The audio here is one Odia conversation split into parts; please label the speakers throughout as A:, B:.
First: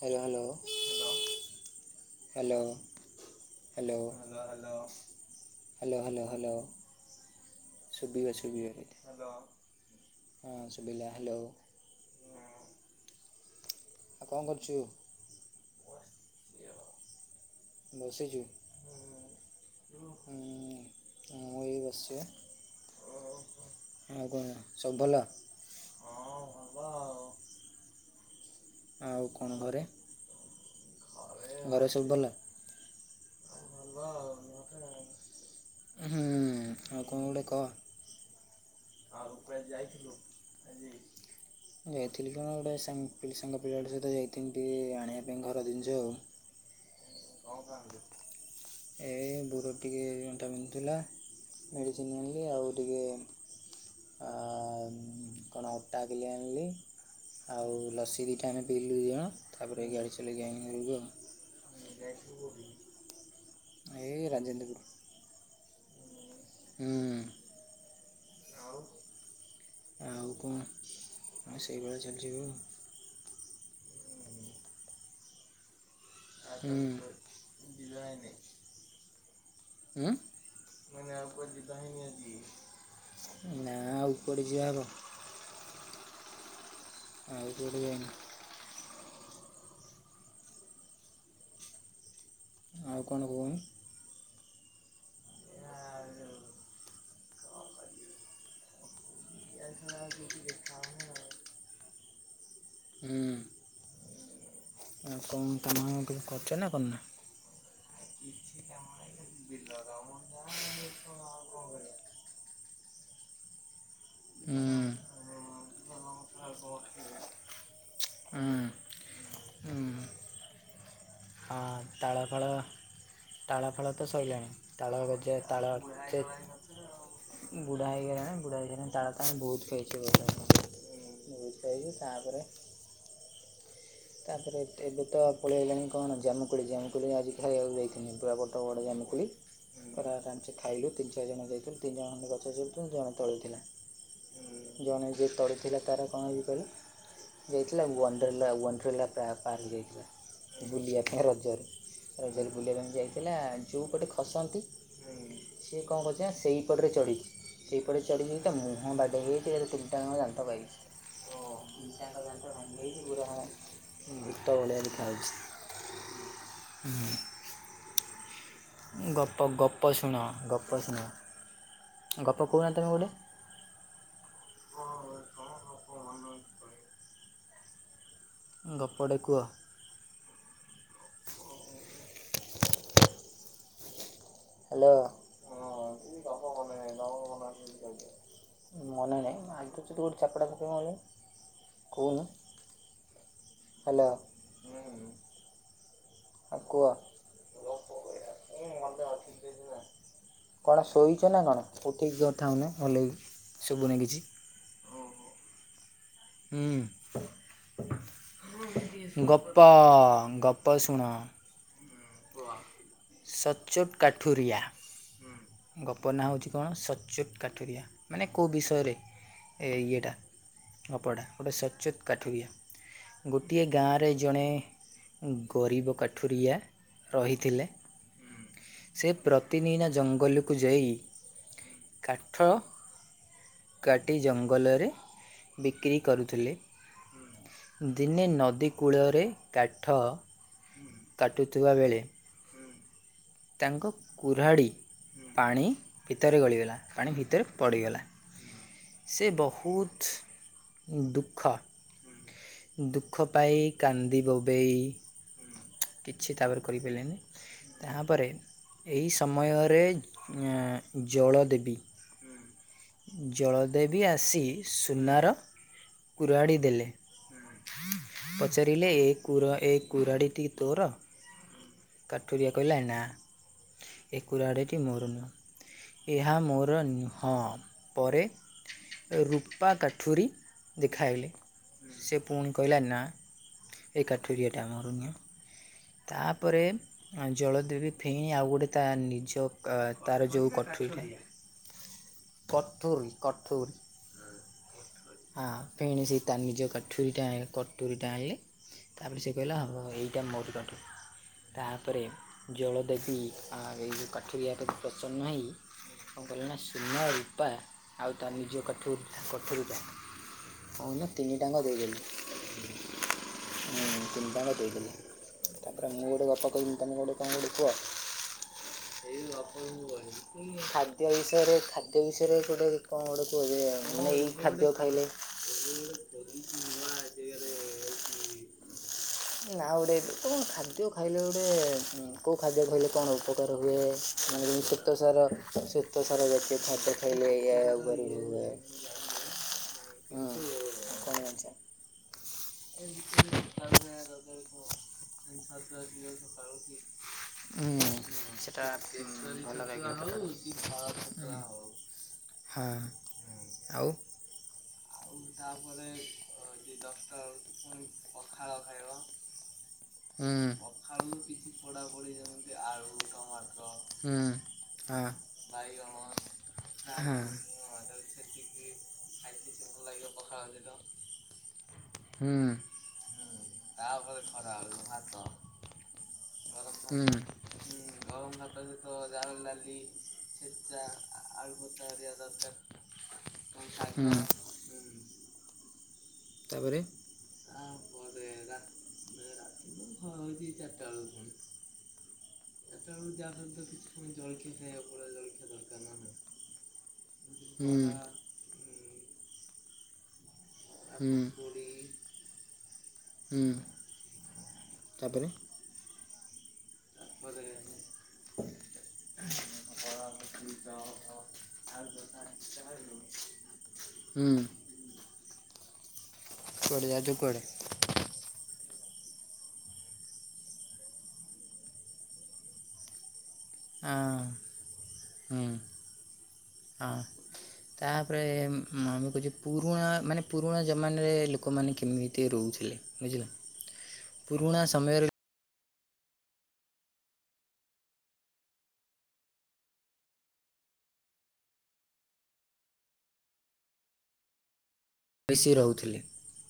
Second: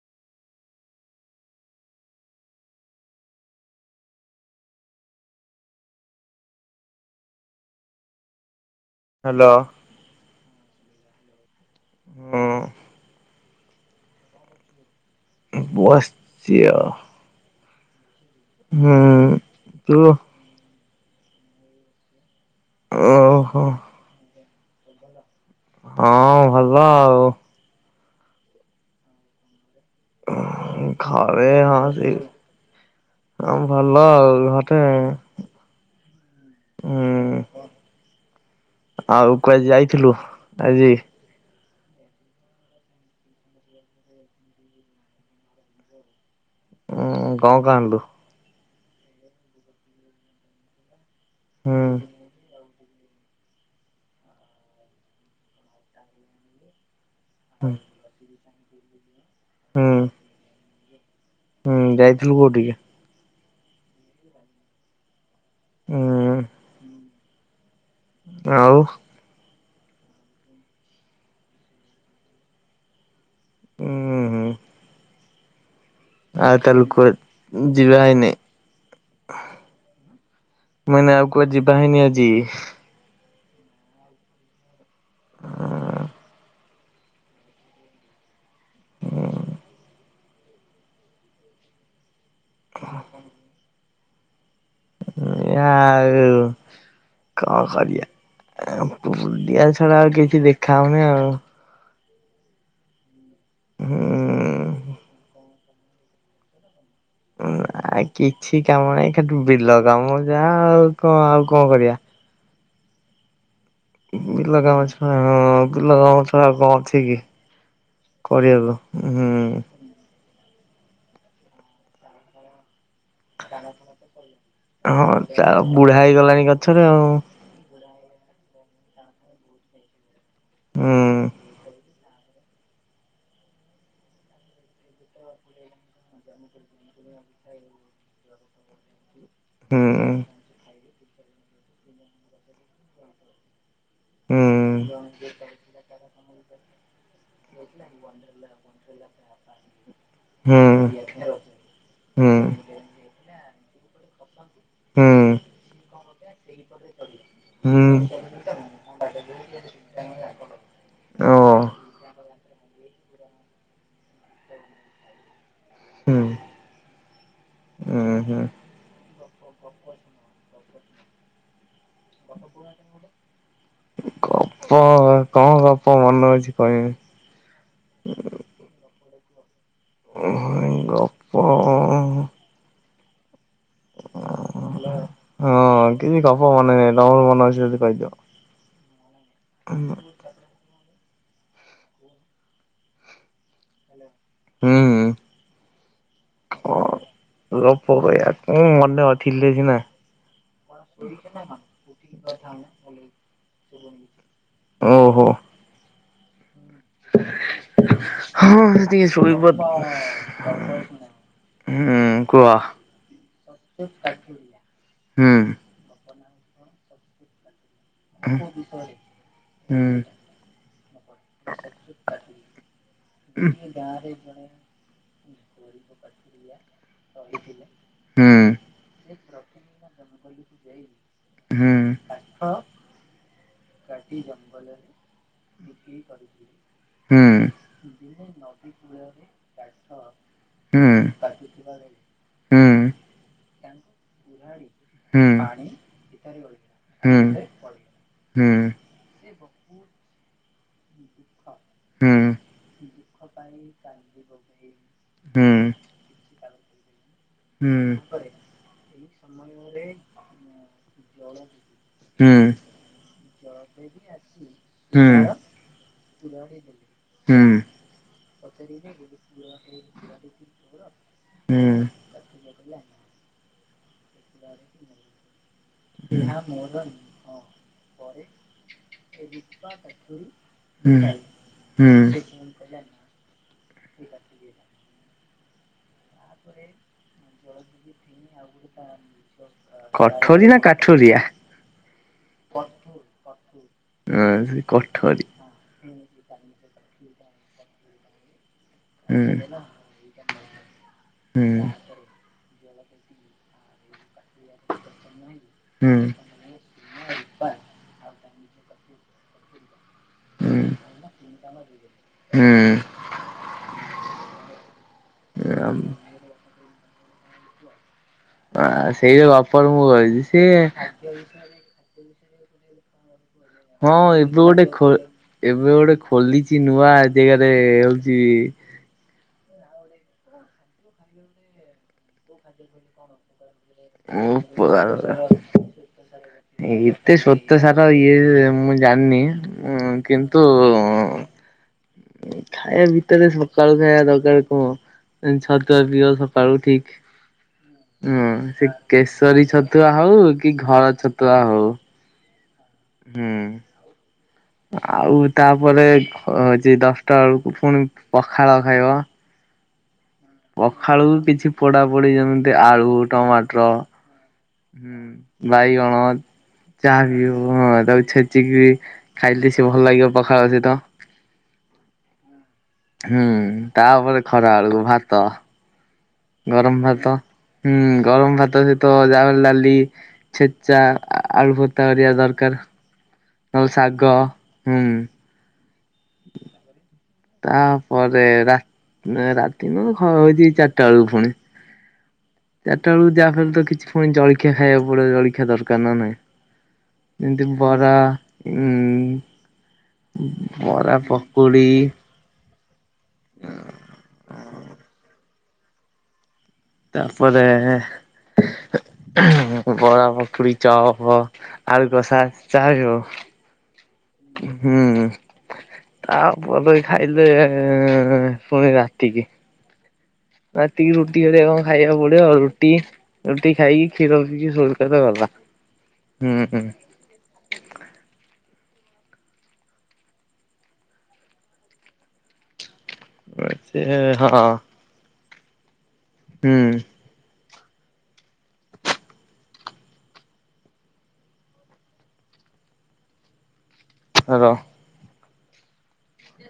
A: Hello hello. Hello hello hello. ସୁବିବା ସିବିବ ଏଠି
B: ହ୍ୟାଲୋ
A: ହଁ ସୁଵିଲା ହାଲୋ।
B: ହଁ।
A: ଆଉ କଣ କରୁଛୁ?
B: ବସିଛି ଆଉ।
A: ବସିଛୁ
B: ହୁଁ ତୁ?
A: ହଁ ଏଇ ବସିଛି।
B: ଓହୋ।
A: ଆଉ ସବୁ ଭଲ।
B: ହଁ ଭଲ ଆଉ।
A: ଆଉ କଣ ଘରେ।
B: ଘରେ ହ
A: ଘରେ ସବୁ
B: ସେ
A: ଭଲ
B: ହ ଭଲ ଘରେ।
A: ହୁଁ ଆଉ କଣ
B: ହୁଁ
A: ଗୋଟେ କହ।
B: ଆଉ କୁଆଡେ ଯାଇଥିଲୁ ଆଜି?
A: ଯାଇଥିଲି କଣ ଗୋଟେ ସାଙ୍ଗ ସାଙ୍ଗ ପିଲାଟେ ସହିତ ଯାଇଥିଲି ଟିକେ ଆଣିବା ପାଇଁ ଘର ଜିନିଷ ଆଉ।
B: ଉଁ କଣ କଣ ଆଣିଲୁ?
A: ଏ ବୋଉର ଟିକେ ଏଣ୍ଟା ପିନ୍ଧୁଥିଲା
B: ହୁଁ
A: ମେଡ଼ିସିନ ଆଣିଲି ଆଉ ଟିକେ ଆ କଣ ଅଟା କିଲେ ଆଣିଲି।
B: ହୁଁ
A: ଆଉ ଲସି ଦିଟା ଆମେ ପିଇଲୁ ଦୁଇ ଜଣ
B: ହୁଁ
A: ତାପରେ ଗାଡି ଚଲେଇ ଆଇଲୁ। ଆଉ
B: ହୁଁ ଯାଇଥିଲୁ କୋଉଠିକି?
A: ଏଇ ରଞ୍ଜନ ଦେଗରୁ।
B: ହୁଁ।
A: ହଁ।
B: ଆଉ
A: ଆଉ କଣ ହଁ ସେଇଭଳି ଚାଲିଯିବୁ ଆଉ।
B: ଉଁ ହୁ ଆଉ ତାଲକୁ ଯିବା ଏଇନେ
A: ହୁଁ
B: ମାନେ ଆଉ କୁଅ ଯିବା ହେଇନି ଆଜି।
A: ନା ଆଉ କୁଆଡେ ଯିବା ହ ଆଉ କୁଆଡେ ଯାଇନି। ଆଉ କଣ କହୁନୁ?
B: ଏ ଆଉ କଣ କରିବା [unintelligible] ଛଡା ଆଉ କିଛି ଦେଖା ହଉନି ଆଉ।
A: ହୁଁ।
B: ହୁଁ।
A: [unintelligible]
B: ନାଁ ଆ କିଛି କାମ ନାହିଁ ଖାଲି ବିଲ କାମ ଯାହା ଆଉ କଣ ଆଉ କଣ କରିବା। ବିଲ କାମ ଅଛି ହଁ ବିଲ କା ଆଉ କଣ ଅଛି କି କରିବାକୁ ହୁଁ
A: ହଁ ତାଳ ଫାଳ ତାଳ ଫାଳ ତ ସରିଲାଣି ତାଳ
B: ହଁ
A: ଗଜା
B: ତାଳ ବୁଢା ହେଇଗଲାଣି ଗଛରେ ଆଉ
A: ବୁଢା ହେଇଗଲାଣି ବୁଢା ହେଇଗଣି ତାଳ ତାଳ ବହୁତ ଖାଇଛୁ ବହୁତ
B: ହୁଁ
A: ଖାଇଛୁ ତା ପରେ ତାପରେ ଏଠେ ବି ତ ପଳେଇଆଇଲାଣି କଣ ଜାମୁକୁଳି ଜାମୁକୁଳି ଆଜି ଖାଇବାକୁ ଯାଇଥିଲି ପୁରା ବଡ଼ ବଡ଼ ଜାମୁକୁଳି।
B: ହୁଁ।
A: ପୁରା ଆରାମସେ ଖାଇଲୁ ତିନି ଚାରି ଜଣ ଯାଇଥିଲୁ ତିନି ଜଣ ଆମେ ଗଛ ଚଢି ଥିଲୁ ଜଣେ ତଳେ ଥିଲା।
B: ହୁଁ
A: ଜଣେ ଯେ ତଳେ ଥିଲା ତାର କଣ ହେଇଚି କହିଲ ଯାଇଥିଲା ୱଣ୍ଡ୍ରଲା ୱଣ୍ଡ୍ରଲା ପା ପାର୍କ
B: ହୁଁ
A: ଯାଇଥିଲା। ବୁଲିବା ପାଇଁ ରଜରେ
B: ହୁଁ
A: ରଜରେ ବୁଲିବା ପାଇଁ ଯାଇଥିଲା ଯଉ ପଟେ ଖସନ୍ତି
B: ହୁଁ
A: ସିଏ କଣ କରଛି ନା ସେଇପଟରେ ଚଢ଼ିଛି।
B: ହୁଁ
A: ସେଇପରି ଚଢ଼ିଦିନି ତ ମୁହଁ ବାଡ଼େଇ ହେଇଛି ଏକାଥରେ ତିନିଟାଯାଙ୍କା ଦାନ୍ତ
B: ଓ।
A: ଯାଇଛି ଭୁତ ଭଳିଆ
B: ହୁଁ
A: ଦେଖାାଯାଉଛି ହ
B: ହୁଁ ହୁଁ
A: ଗପ ଗପ ଶୁଣ ଗପ ଶୁଣ ଗପ କହୁନା ତମେ ଗୋଟେ
B: ଅ କଣ ଗପ ମନେ ଅଛି କହିବି
A: ଗପଟେ କୁହ।
B: ଗପ
A: ହ୍ୟାଲୋ
B: ହଁ କିଛି ଗପ ମନେନାହି ତମର ମନେ ଅଛି ଯଦି କହିଦିଅ।
A: ମନେ ନାହିଁ [unintelligible] ଗୋଟେ ଚାପଡ଼ା ପକେଇବି ନ ହେଲେ କହୁନୁ ହାଲୋ
B: ହୁଁ ହୁଁ
A: ଆଉ କୁହ
B: କଣ ଗପ କହିବା ମନେ ଅ ଥିଲେ ସିନା
A: କଣ ଶୋଇଛୁ ନା କଣ ଉଠିକ କଥା ହୋଉନୁ ଭଲକି ଶୁଭୁନି କିଛି।
B: ଓହୋ।
A: ହୁଁ।
B: ହଁ ସେ ଟିକେ ସୋଇ
A: ଗପ
B: ପ
A: ଗପ ଶୁଣ
B: ହୁଁ କୁହ
A: ସଚ୍ଚୋଟ
B: ହୁଁ
A: ଗପନା ହେଉଛି କଣ ସଚୁଟ କାଠୁରିଆ ମାନେ
B: ହୁଁ
A: କୋଉ ବିଷୟରେ ଏ
B: ହୁଁ
A: ଇଏଟା ଗପଟା ଗୋଟେ ସଚତ କାଠୁରୁଆ ଗୋଟିଏ ଗାଁରେ ଜଣେ ଗରିବ କାଠୁରିଆ ରହିଥିଲେ।
B: ହୁଁ
A: ସେ ପ୍ରତିନିନା ଜଙ୍ଗଲକୁ ଯାଇ
B: ହୁଁ ହୁଁ
A: କାଠ କାଟି ଜଙ୍ଗଲରେ ବିକ୍ରି କରୁଥିଲେ।
B: ହୁଁ ହୁଁ ହୁଁ। ହୁଁ ହୁଁ ହୁଁ ହୁଁ ହୁଁ
A: ଦିନେ ନଦୀ କୂଳରେ କାଠ କାଟୁ ଥିବା ବେଳେ
B: ହଁ
A: ତାଙ୍କ କୁରାଢି ପାଣି ଭିତରେ ଗଳିଗଲା ପାଣି ଭିତରେ ପଡ଼ିଗଲା। ସେ ବହୁତ ଦୁଃଖ ଦୁଃଖ ପାଇ କାନ୍ଦି ବୋବେଇ କିଛି ତାପରେ କରିପାରିଲେନି ତାପରେ ଏହି ସମୟରେ ଜଳ ଦେବି
B: ହୁଁ
A: ସୁନାର
B: ହୁଁ
A: କୁରାଢ଼ୀ ଦେଲେ
B: ହୁଁ
A: ପଚାରିଲେ ଏ କୁର ଏ କୁରାଡ଼ିଟି ତୋର କାଠୁରିଆ କହିଲା ନା। ଏ କୁରାଢିଟି ମୋର ନୁହଁ ଏହା ମୋର ନୁହଁ ପରେ ରୂପା କାଠୁରୀ ଦେଖାଇଲେ,
B: ହୁଁ
A: ସେ ପୁଣି
B: ହୁଁ।
A: କହିଲା ନା ଏ କାଠରଆ ଟା ଆମରନ [unintelligible] ତାପରେ ଜଳଦବି ଫେଣି ଆଉ ଗୋଟେ ତା ନିଜ ତାର ଯେଉଁ କଠୁରୀଟା ହଁ [inaudible]
B: ଆ, [unintelligible] ସେ
A: ହଁ ଫେଣି ସେ ନିଜ କାଠୁରି, କଟୁରୀ ଟା ଆଣିଲେ ତାପରେ ସେ
B: ହୁଁ
A: କହିଲା, ଏଇଟା ମୋରିିକଣ୍ଠୁ,
B: ହୁଁ
A: ତାପରେ ଜଳ ଦେବି ଆଉ ଏଇ ଯେଉଁ କାଠୁରିଆ ଉପରେ ପ୍ରସନ୍ନ ହେଇ
B: ହୁଁ
A: କଣ କଲେ ନା, ସୁୂନା, ରୂପା ଆଉ ତ ନିଜ କାଠୁରିଟ
B: ହୁଁ
A: ହଉ ନା ତିନି ଟଙ୍କା ଦେଇଗଲି ହୁଁ ତିନିତା କରି ଦେଇଦେଲେ, ତାପରେ ମୁଁ ଗୋଟେ ଗପ କହିନି, ତମେ ଗୋଟେ କଣ ଗୋଟେ କୁହ?
B: ସେଇ ଗପ ମୁଁ କହିବି,
A: ଖାଦ୍ୟ
B: ସିଏ
A: ବିଷୟରେ ଖାଦ୍ୟ ବିଷୟରେ ଗୋଟେ କଣ ଗୋଟେ କୁହଯେ-
B: ହଁ
A: ମାନେ ଏଇ
B: ଗୋଟେ
A: ଖାଦ୍ୟ
B: ଏବେ
A: ଖାଇଲେ
B: ଗୋଟେ ଖୋଲିଛି ନୂଆ ଜାଗାରେ, ହଉଛି
A: ନା ଗୋଟେ ତ କଣ ଖାଦ୍ୟ ଖାଇଲେ, ଗୋଟେ କେଉଁ ଖାଦ୍ୟ ଖାଇଲେ କଣ ଉପକାର ହୁଏ। ମ ଶତ ସାରା ଶତ ସାରା ଜତି ଛାାତ ଖାଇଲେ ଉପ ହୁ [unintelligible]
B: ଉ [unintelligible] କିନ୍ତୁ
A: କ'ଣ ଜାଣିଛ
B: ଖାଇବା ଭିତରେ ସକାଳୁ ଖାଇବା ଦରକାର, କଣ ଛତୁଆ ପିଅ ସକାଳୁ ଠିକ ହୁଁ
A: ସେଇଟା
B: ସେ କେଶରୀ
A: ଭଲ ଲାଗେ।
B: ଛତୁଆ ହଉ କି, ଘର ଛତୁଆ ହଉ
A: ହଁ,
B: ହୁଁ
A: ଆଉ
B: ଆଉ ତାପରେ ହଉଛି, ଦଶଟା ବେଳକୁ ପୁଣି ପଖାଳ ଖାଇବ।
A: [unintelligible] ହୁଁ
B: ପଖାଳକୁ କିଛି ପୋଡା ପୋଡି
A: ଆଳଟ
B: ଯେମିତି
A: ହ [unintelligible]
B: ହୁଁ ବାଇଗଣ, ଚାହା
A: ହଁ
B: ବି ହବ ହଁ ତାକୁ ଛେଚିକି ବି ଖାଇଲେ ସିଏ ଭଲ ଲାଗିବ ପଖାଳ ସହିତ
A: ହୁଁ
B: ହୁଁ, ତାପରେ ଖରା ବେଳକୁ ଭାତ ଗରମ ଭାତ, ହୁଁ ଗରମ ଭାତ, ସହିତ ଯାହାବି ହେଲେ ଡାଲି, ଛେଚା ଆଳୁ ଭତ୍ତା ହେରିକା ଦରକାର, ନହେଲେ ଶାଗ,
A: ହୁଁ
B: ହୁଁ
A: ତାପରେ
B: ତାପରେ ରାତି ନ, ହଉଛି ଚାରିଟା ବେଳକୁ ପୁଣି ଚାରିଟା ବେଳକୁ ଯାହା ଫରେ ତ କିଛି ଫୁଣି ଜଳଖିଆ ଖାଇବାକୁ ପଡିବ, ଜଳଖିଆ ଦରକାର ନା ନାହିଁ ଯେମତି-
A: ହୁଁ
B: ବରା
A: ହୁଁ
B: ବରାପକୁଡ଼ି
A: ହୁଁ, ତାପରେ
B: ତାପରେ ବରା, ପକୁଡି, ଚପ୍, ଆଳୁ କଷା, ଯାହା
A: ହୁଁ
B: ହଉ ହୁଁ ତାପରେ
A: କୁଆଡ଼େ ଯାଉଛ
B: ଖାଇଲେ,
A: କୁଆଡ଼େ
B: ପୁଣି ରାତିକି ରାତିକି ରୁଟି କରିବା କଣ ଖାଇବାକୁ ପଡିବ ଆଉ, ରୁଟି ରୁଟି ଖାଇକି, କ୍ଷୀର
A: ହଁ
B: ପିଇକି, ଶୋଇପଡ଼ିଲେ ଗଲା।
A: ହୁଁ
B: ହୁଁ
A: ହଁ
B: ହୁଁ
A: ତାପରେ ମୁଁ ଆମେ କହୁଛେ, ପୁରୁଣା ମାନେ ପୁରୁଣା ଜମାନାରେ ଲୋକମାନେ କେମିତି ରହୁଥିଲେ ବୁଝିଲ
B: [unintelligible] ହଁ
A: ପୁରୁଣା ସମୟରେ
B: ହୁଁ ହୋ [unintelligible]
A: ମିଶି ରହୁଥିଲେ।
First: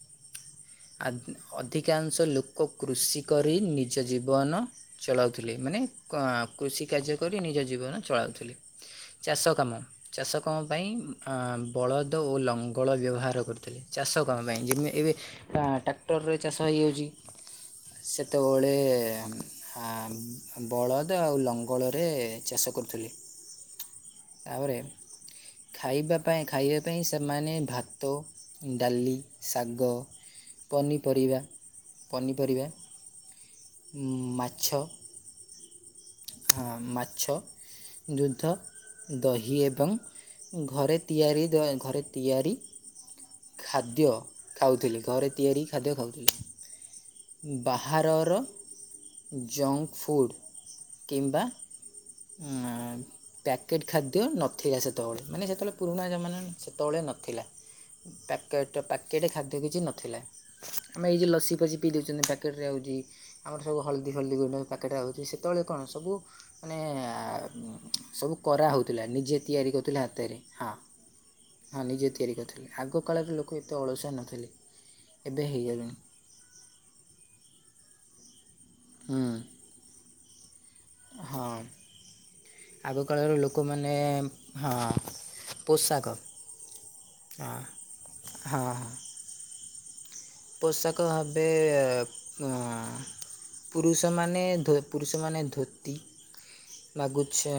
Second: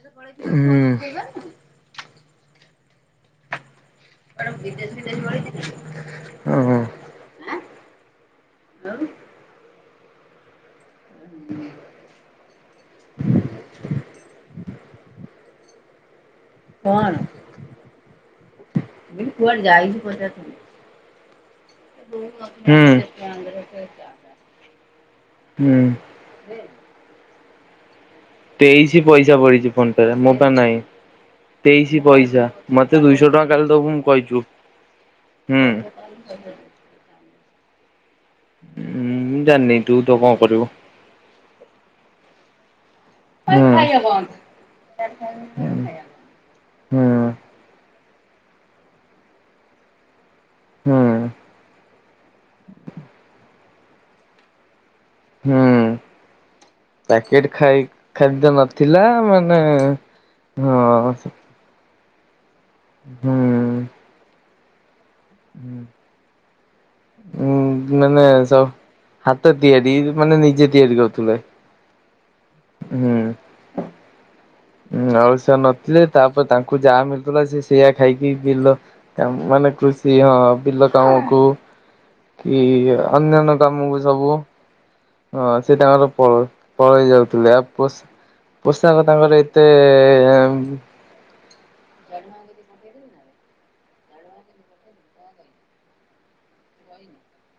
B: ହୁଁ
A: ଆ
B: [unintelligible]
A: ଅଧିକାଂଶ ଲୋକ କୃଷି କରି ନି ନିଜ ଜୀବନ ଚଳାଉଥିଲେ ମାନେ କୃଷି କାର୍ଯ୍ୟ କରି ନିଜ ଜୀବନ ଚଳାଉଥିଲି। ଚାଷ କାମ ଚାଷ କାମ ପାଇଁ ବଳଦ ଓ ଲଙ୍ଗଳ ବ୍ୟବହାର କରୁଥିଲେ ଚାଷ କାମ ପାଇଁ ଯେମିତି ଏବେ ଟ୍ରାକ୍ଟରରେ ଚାଷ ହେଇଯାଉଛି ସେତେ ମାନେ ବଳଦ ଆଉ ଲଙ୍ଗ
B: ହୁଁ।
A: ତାପରେ ଖାଇବା ପାଇଁ ଖାଇବା ପାଇଁ ସେମାନେ ଭାତ
B: ତେଇଶ
A: ଡାଲି
B: ପଇସା ପଡିଛି
A: ଶାଗ
B: ଫୋନ ପେ ରେ ମୋ ପାଖେରେ ନାହିଁ।
A: ପନିପରିବା
B: ତେଇଶି ପଇସା
A: ପନିପରିବା
B: ମତେ ଦୁଇଶହ ଟଙ୍କା କାଲି ଦବୁ ମୁଁ କହିଛୁ।
A: ହଁ ମାଛ। ଦୁଦ୍ଧ
B: ମୁଁ
A: ଦହି
B: ଜାଣିନି
A: ଏବଂ
B: ତୁ ତ କଣ କରିବୁ
A: ଘରେ ତିଆରି ଦ ଘରେ ତିଆରି
B: ହୁଁ ହୁଁ
A: ଖାଦ୍ୟ ଖାଉଥିଲି ଘରେ ତିଆରି ଖାଦ୍ୟ ଖାଉଥିଲେ। ବାହାର ର ଜଙ୍କଫୁଡ଼୍
B: ହୁଁ।
A: କିମ୍ବା ପ୍ୟାକେଟ୍ ଖାଦ୍ୟ ନଥିଲା ସେତେ ବେଳେ ମାନେ
B: ହୁଁ
A: ସେତେବେଳେ ପୁରୁଣା ଜମାନ ସେତେବେଳେ ନଥିଲା
B: ପ୍ୟାକେଟ ଖାଇ ଖାଦ୍ୟ
A: ପକେଟ
B: ନଥିଲା
A: ପକେଟ୍ ଖାଦ୍ୟ
B: ମାନେ
A: କିଛି ନଥିଲା। ଥିଲା ଆମେ ଏଇ
B: ହଁ
A: ଯୋଉ ଲସି ଫସି ପିଇ ଦେଉଛନ୍ତି ପ୍ୟାକେଟରେ ହେଉଛି ଆମର
B: ହୁଁ
A: ସବୁ ହଳଦୀ ହଳଦୀ ଗୁଣ୍ଡ ପକେଟ୍ ଆଉଛି ସେତେବେଳେ କଣ ସବୁ ମାନେ
B: ଉଁ ମାନେ
A: ସବୁ
B: ସ
A: କରାହେଉଥିଲା ନିଜେ
B: ହାତ ତିଆରି
A: କରୁଥିଲେ ହାତରେ
B: ମାନେ ନିଜେ
A: ହଁ
B: ତିଆରି କରୁଥିଲେ।
A: ହଁ ନିଜେ ତିଆରି କରିଥିଲେ ଆଗ
B: ହୁଁ।
A: କାଳରେ ଲୋକ ଏତେ ଅଳସଆ ନଥିଲେ। ଏବେ
B: ଅଳସୁଆ
A: ହେଇଗଲେଣି
B: ନଥିଲେ ତାପରେ ତାଙ୍କୁ ଯାହା ମିଳୁଥିଲା ସେ ସେଇଆ ଖାଇକି ବିଲ
A: ହୁଁ
B: କା ମାନେ କୃଷି ହଁ। ବିଲ କାମକୁ
A: ହଁ
B: କି
A: ଆଗ କାଳର
B: ଅନ୍ୟାନ୍ୟ
A: ଲୋକମାନେ
B: କାମକୁ ସବୁ
A: ହଁ
B: ହଁ ସେ ତାଙ୍କର
A: ପୋଷାକ
B: ପଳଉ ପଳେଇ
A: ହଁ
B: ଯାଉଥିଲେ ଆଉ ପୋଷା
A: ହଁ
B: ପୋଷାକ ତାଙ୍କର ଏ ତେ
A: ପୋଷାକ ଭାବେ ପୁରୁଷମାନେ ଧୋ ପୁରୁଷମାନେ ଧୋତି ନାଗଛେ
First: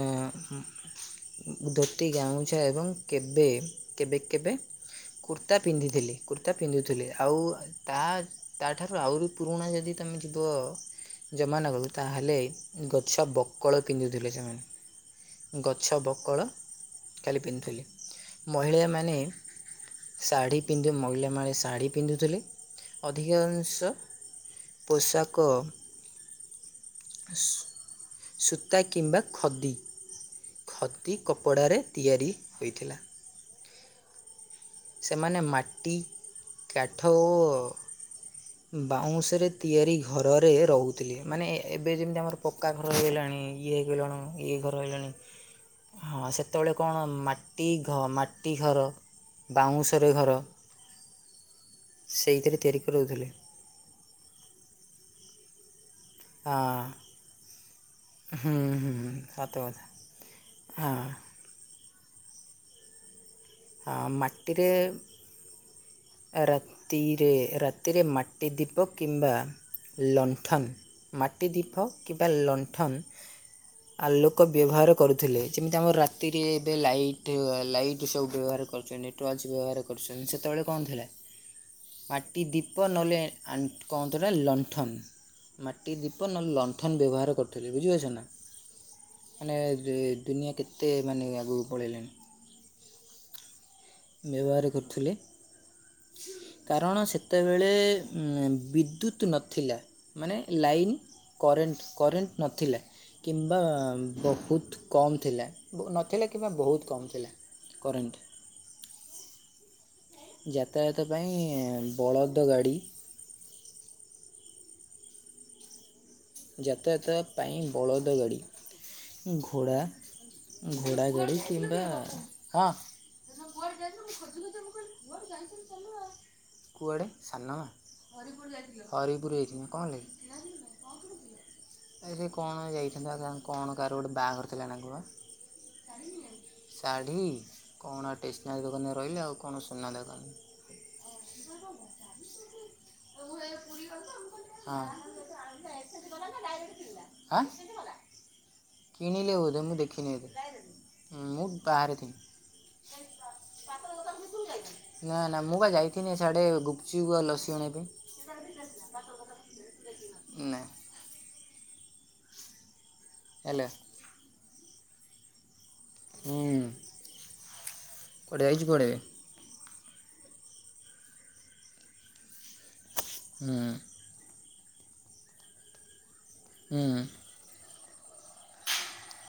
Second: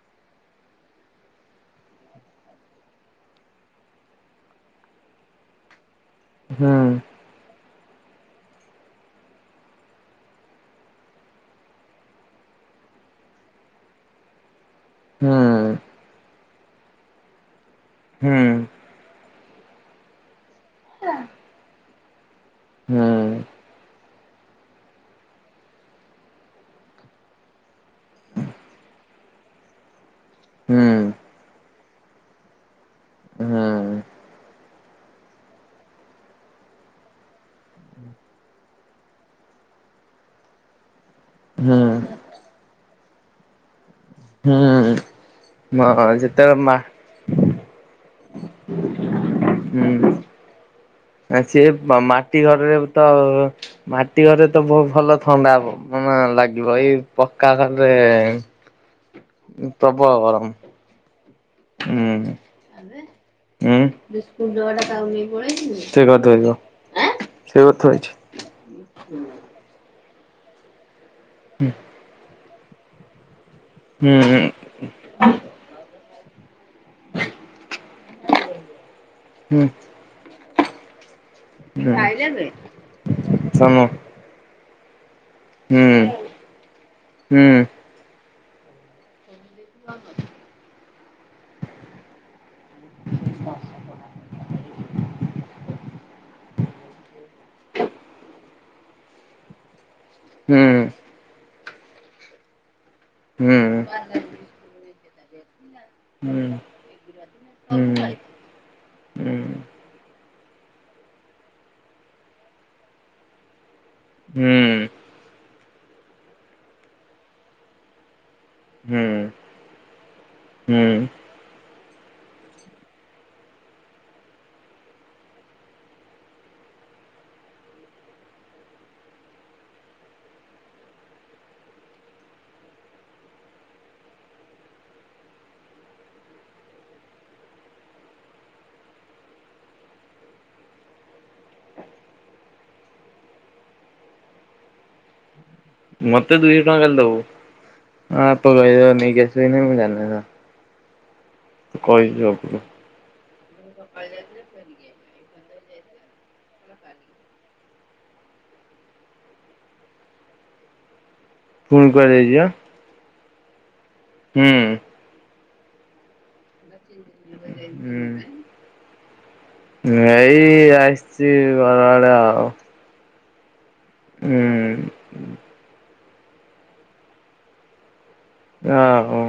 A: ଧୋତି ଗାମୁଛା ଏବଂ କେବେ କେବେ କେବେ କୁର୍ତ୍ତା ପିନ୍ଧିଥିଲି କୁର୍ତ୍ତା
B: ହୁଁ ହୁଁ
A: ପିନ୍ଧୁଥିଲେ ଆଉ ତା ତାଠାରୁ ଆହୁରି ପୁରୁଣା ଯଦି ତମେ ଯିବ ଜମାନା କୁ ତାହେଲେ ଗଛ ବକଳ ପିନ୍ଧୁଥିଲେ ସେମାନେ। ଗଛ ବକଳ ଖାଲି ପିନ୍ଧୁଥିଲି
B: ହୁଁ ହୁଁ
A: ମହିଳାମାନେ ଶାଢ଼ୀ ପିନ୍ଧୁ ମହିଳାମାନେ ଶାଢ଼ୀ ପିନ୍ଧୁଥିଲେ
B: ହୁଁ
A: ଅଧିକାଂଶ ପୋଷାକ ସୂତା କିମ୍ବା ଖଦି
B: ହୁଁ
A: ଖଦି କପଡ଼ାରେ ତିଆରି ହୋଇଥିଲା।
B: ହୁଁ।
A: ସେମାନେ ମାଟି କାଠ ଓ ବାଉଁଶରେ ତିଆରି ଘରରେ ରହୁଥିଲି ମାନେ
B: ହୁଁ
A: ଏବେ
B: ହୁଁ
A: ଯେମିତି ଆମର ପକ୍କା ଘ ଘର ରହିଲାଣି ଇଏ ହେଇଗଲାଣୁ ଇଏ ଘର ହେଇଲାଣି
B: ମ
A: ହଁ,
B: ଯେତେବେଳେ
A: ସେତେବେଳେ
B: ମା
A: କଣ ମାଟି ଘ ମାଟି ଘର ବାଉଁଶରେ
B: ହୁଁ
A: ଘର
B: ସିଏ ମାଟି
A: ସେଇଥିରେ
B: ଘରରେ
A: ତିଆରି କରି
B: ତ
A: ରହୁଥିଲେ।
B: ମାଟି ଘରେ ତ ବହୁତ ଭଲ ଥଣ୍ଡା ହବ। ମାନ ଲାଗିବ
A: ହଁ।
B: ଏଇ ପକ୍କା ଘରରେ
A: ହୁଁ ହୁଁ ସତ କଥା।
B: ପ୍ରବଳ ବରମ୍।
A: ହଁ ହଁ ମାଟିରେ
B: ହୁଁ।
A: ରାତିରେ ରାତିରେ
B: [inaudible]
A: ମାଟି ଦୀପ କିମ୍ବା ଲଣ୍ଠନ ମାଟି ଦୀପ କିମ୍ବା ଲଣ୍ଠନ
B: ହୁଁ
A: ଆଲୋକ
B: ହୁଁ
A: ବ୍ୟବହାର କରୁଥିଲେ ଯେମିତି ଆମର ରାତିରେ ଏବେ ଲାଇଟ ଲାଇଟ୍ ସବୁ ବ୍ୟବହାର କରୁଚନ୍ତି ଟର୍ଚ୍ଚ ବ୍ୟବହାର କରୁଛନ୍ତି ସେତେବେଳେ କଣ ଥିଲା ମାଟି
B: ହୁଁ
A: ଦ୍ୱୀପ ନହେଲେ ଆ
B: ସମ
A: କଣତ ଏଟା ଲଣ୍ଠନ।
B: ହୁଁ
A: ମାଟି ଦୀପ ନ ହେଲେ, ଲଣ୍ଠନ ବ୍ୟବହାର
B: ହୁଁ
A: କରିୁଥିଲେ ବୁଝିପାରୁଛ ନା। ମାନେ ଦୁନିଆ କେତେ ମାନେ ଆଗକୁ ପଳେଇଲାଣି। ବ୍ୟବହାର କରୁଥିଲେ। କାରଣ ସେତେବେଳେ ବିଦ୍ୟୁତ ନଥିଲା। ମାନେ
B: ହୁଁ ହୁଁ
A: ଲାଇନ୍ କରେଣ୍ଟ କରେଣ୍ଟ ନଥିଲା।
B: ହୁଁ
A: କିମ୍ବା
B: ହୁଁ
A: ବହୁତ କମ୍ ଥିଲା। ନଥିଲା କିମ୍ବା ବହୁତ କମ୍ ଥିଲା କରେଣ୍ଟ।
B: ହୁଁ।
A: ଯାତାୟାତ ପାଇଁ ବଳଦ ଗାଡ଼ି।
B: ହୁଁ।
A: ଯାତାୟାତ ପାଇଁ ବଳଦ ଗାଡ଼ି।
B: ହୁଁ ହୁଁ
A: ଘୋଡ଼ା ଘୋଡ଼ା ଗାଡ଼ି କିମ୍ବା ହଁ କୁଆଡେ ଯାଇଥିଲୁ ମୁଁ ଖୋଜି ଖୋଜି ମୁଁ କହିଲି କୁଆଡ଼େ। [unintelligible] କୁଆଡ଼େ ସାନମା ହରିପୁର ଯାଇଥିଲି। କଣ ହେଲାକି? [unintelligible] ଆ ସେ କଣ ଯାଇଥିଲା କଣ କାହାର ଗୋଟେ ବାହାଘର ଥିଲା ନା କଣ? ଶାଢ଼ୀ କଣ ଷ୍ଟେସନାରୀ ଦୋକାନରେ ରହିଲେ ଆଉ କଣ ସୁନା ଦୋକାନ। [unintelligible] ତୁ ହେ ପୁରୀ ଗଲୁ [unintelligible] ହଁ।
B: ମତେ ଦୁଇଶହ ଟଙ୍କା କାଲି ଦବୁ।
A: ଆଁ
B: ଆ ପରିବା ନେଇକି
A: କିଣିଲେ
B: ଆସିବି
A: ବୋଧେ ମୁଁ
B: ମୁ ଜାଣନି
A: ଦେଖିନି
B: ହେରା।
A: ବୋଧେ ମୁଁ ବାହାରେ ଥିଲି। ନା ନା, ମୁଁ ବା ଯାଇଥିଲି ସିଆଡେ ଗୁପଚୁପ ଆଉ ଲସି ଆଣିବା ପାଇଁ। [unintelligible]
B: ପୁଣି କୁଆଡ଼େ ଯାଇଚି ପା।
A: ହେଲା।
B: ହୁଁ।
A: ହୁଁ କୁଆଡେ
B: ହୁଁ
A: ଯାଇଚି କୁଆଡେ।
B: ଏଇ ଆସିଛି ଘର ଆଡେ ଆଉ।
A: ହୁଁ।
B: ହୁଁ।
A: ହୁଁ।
B: ଅ ହଉ।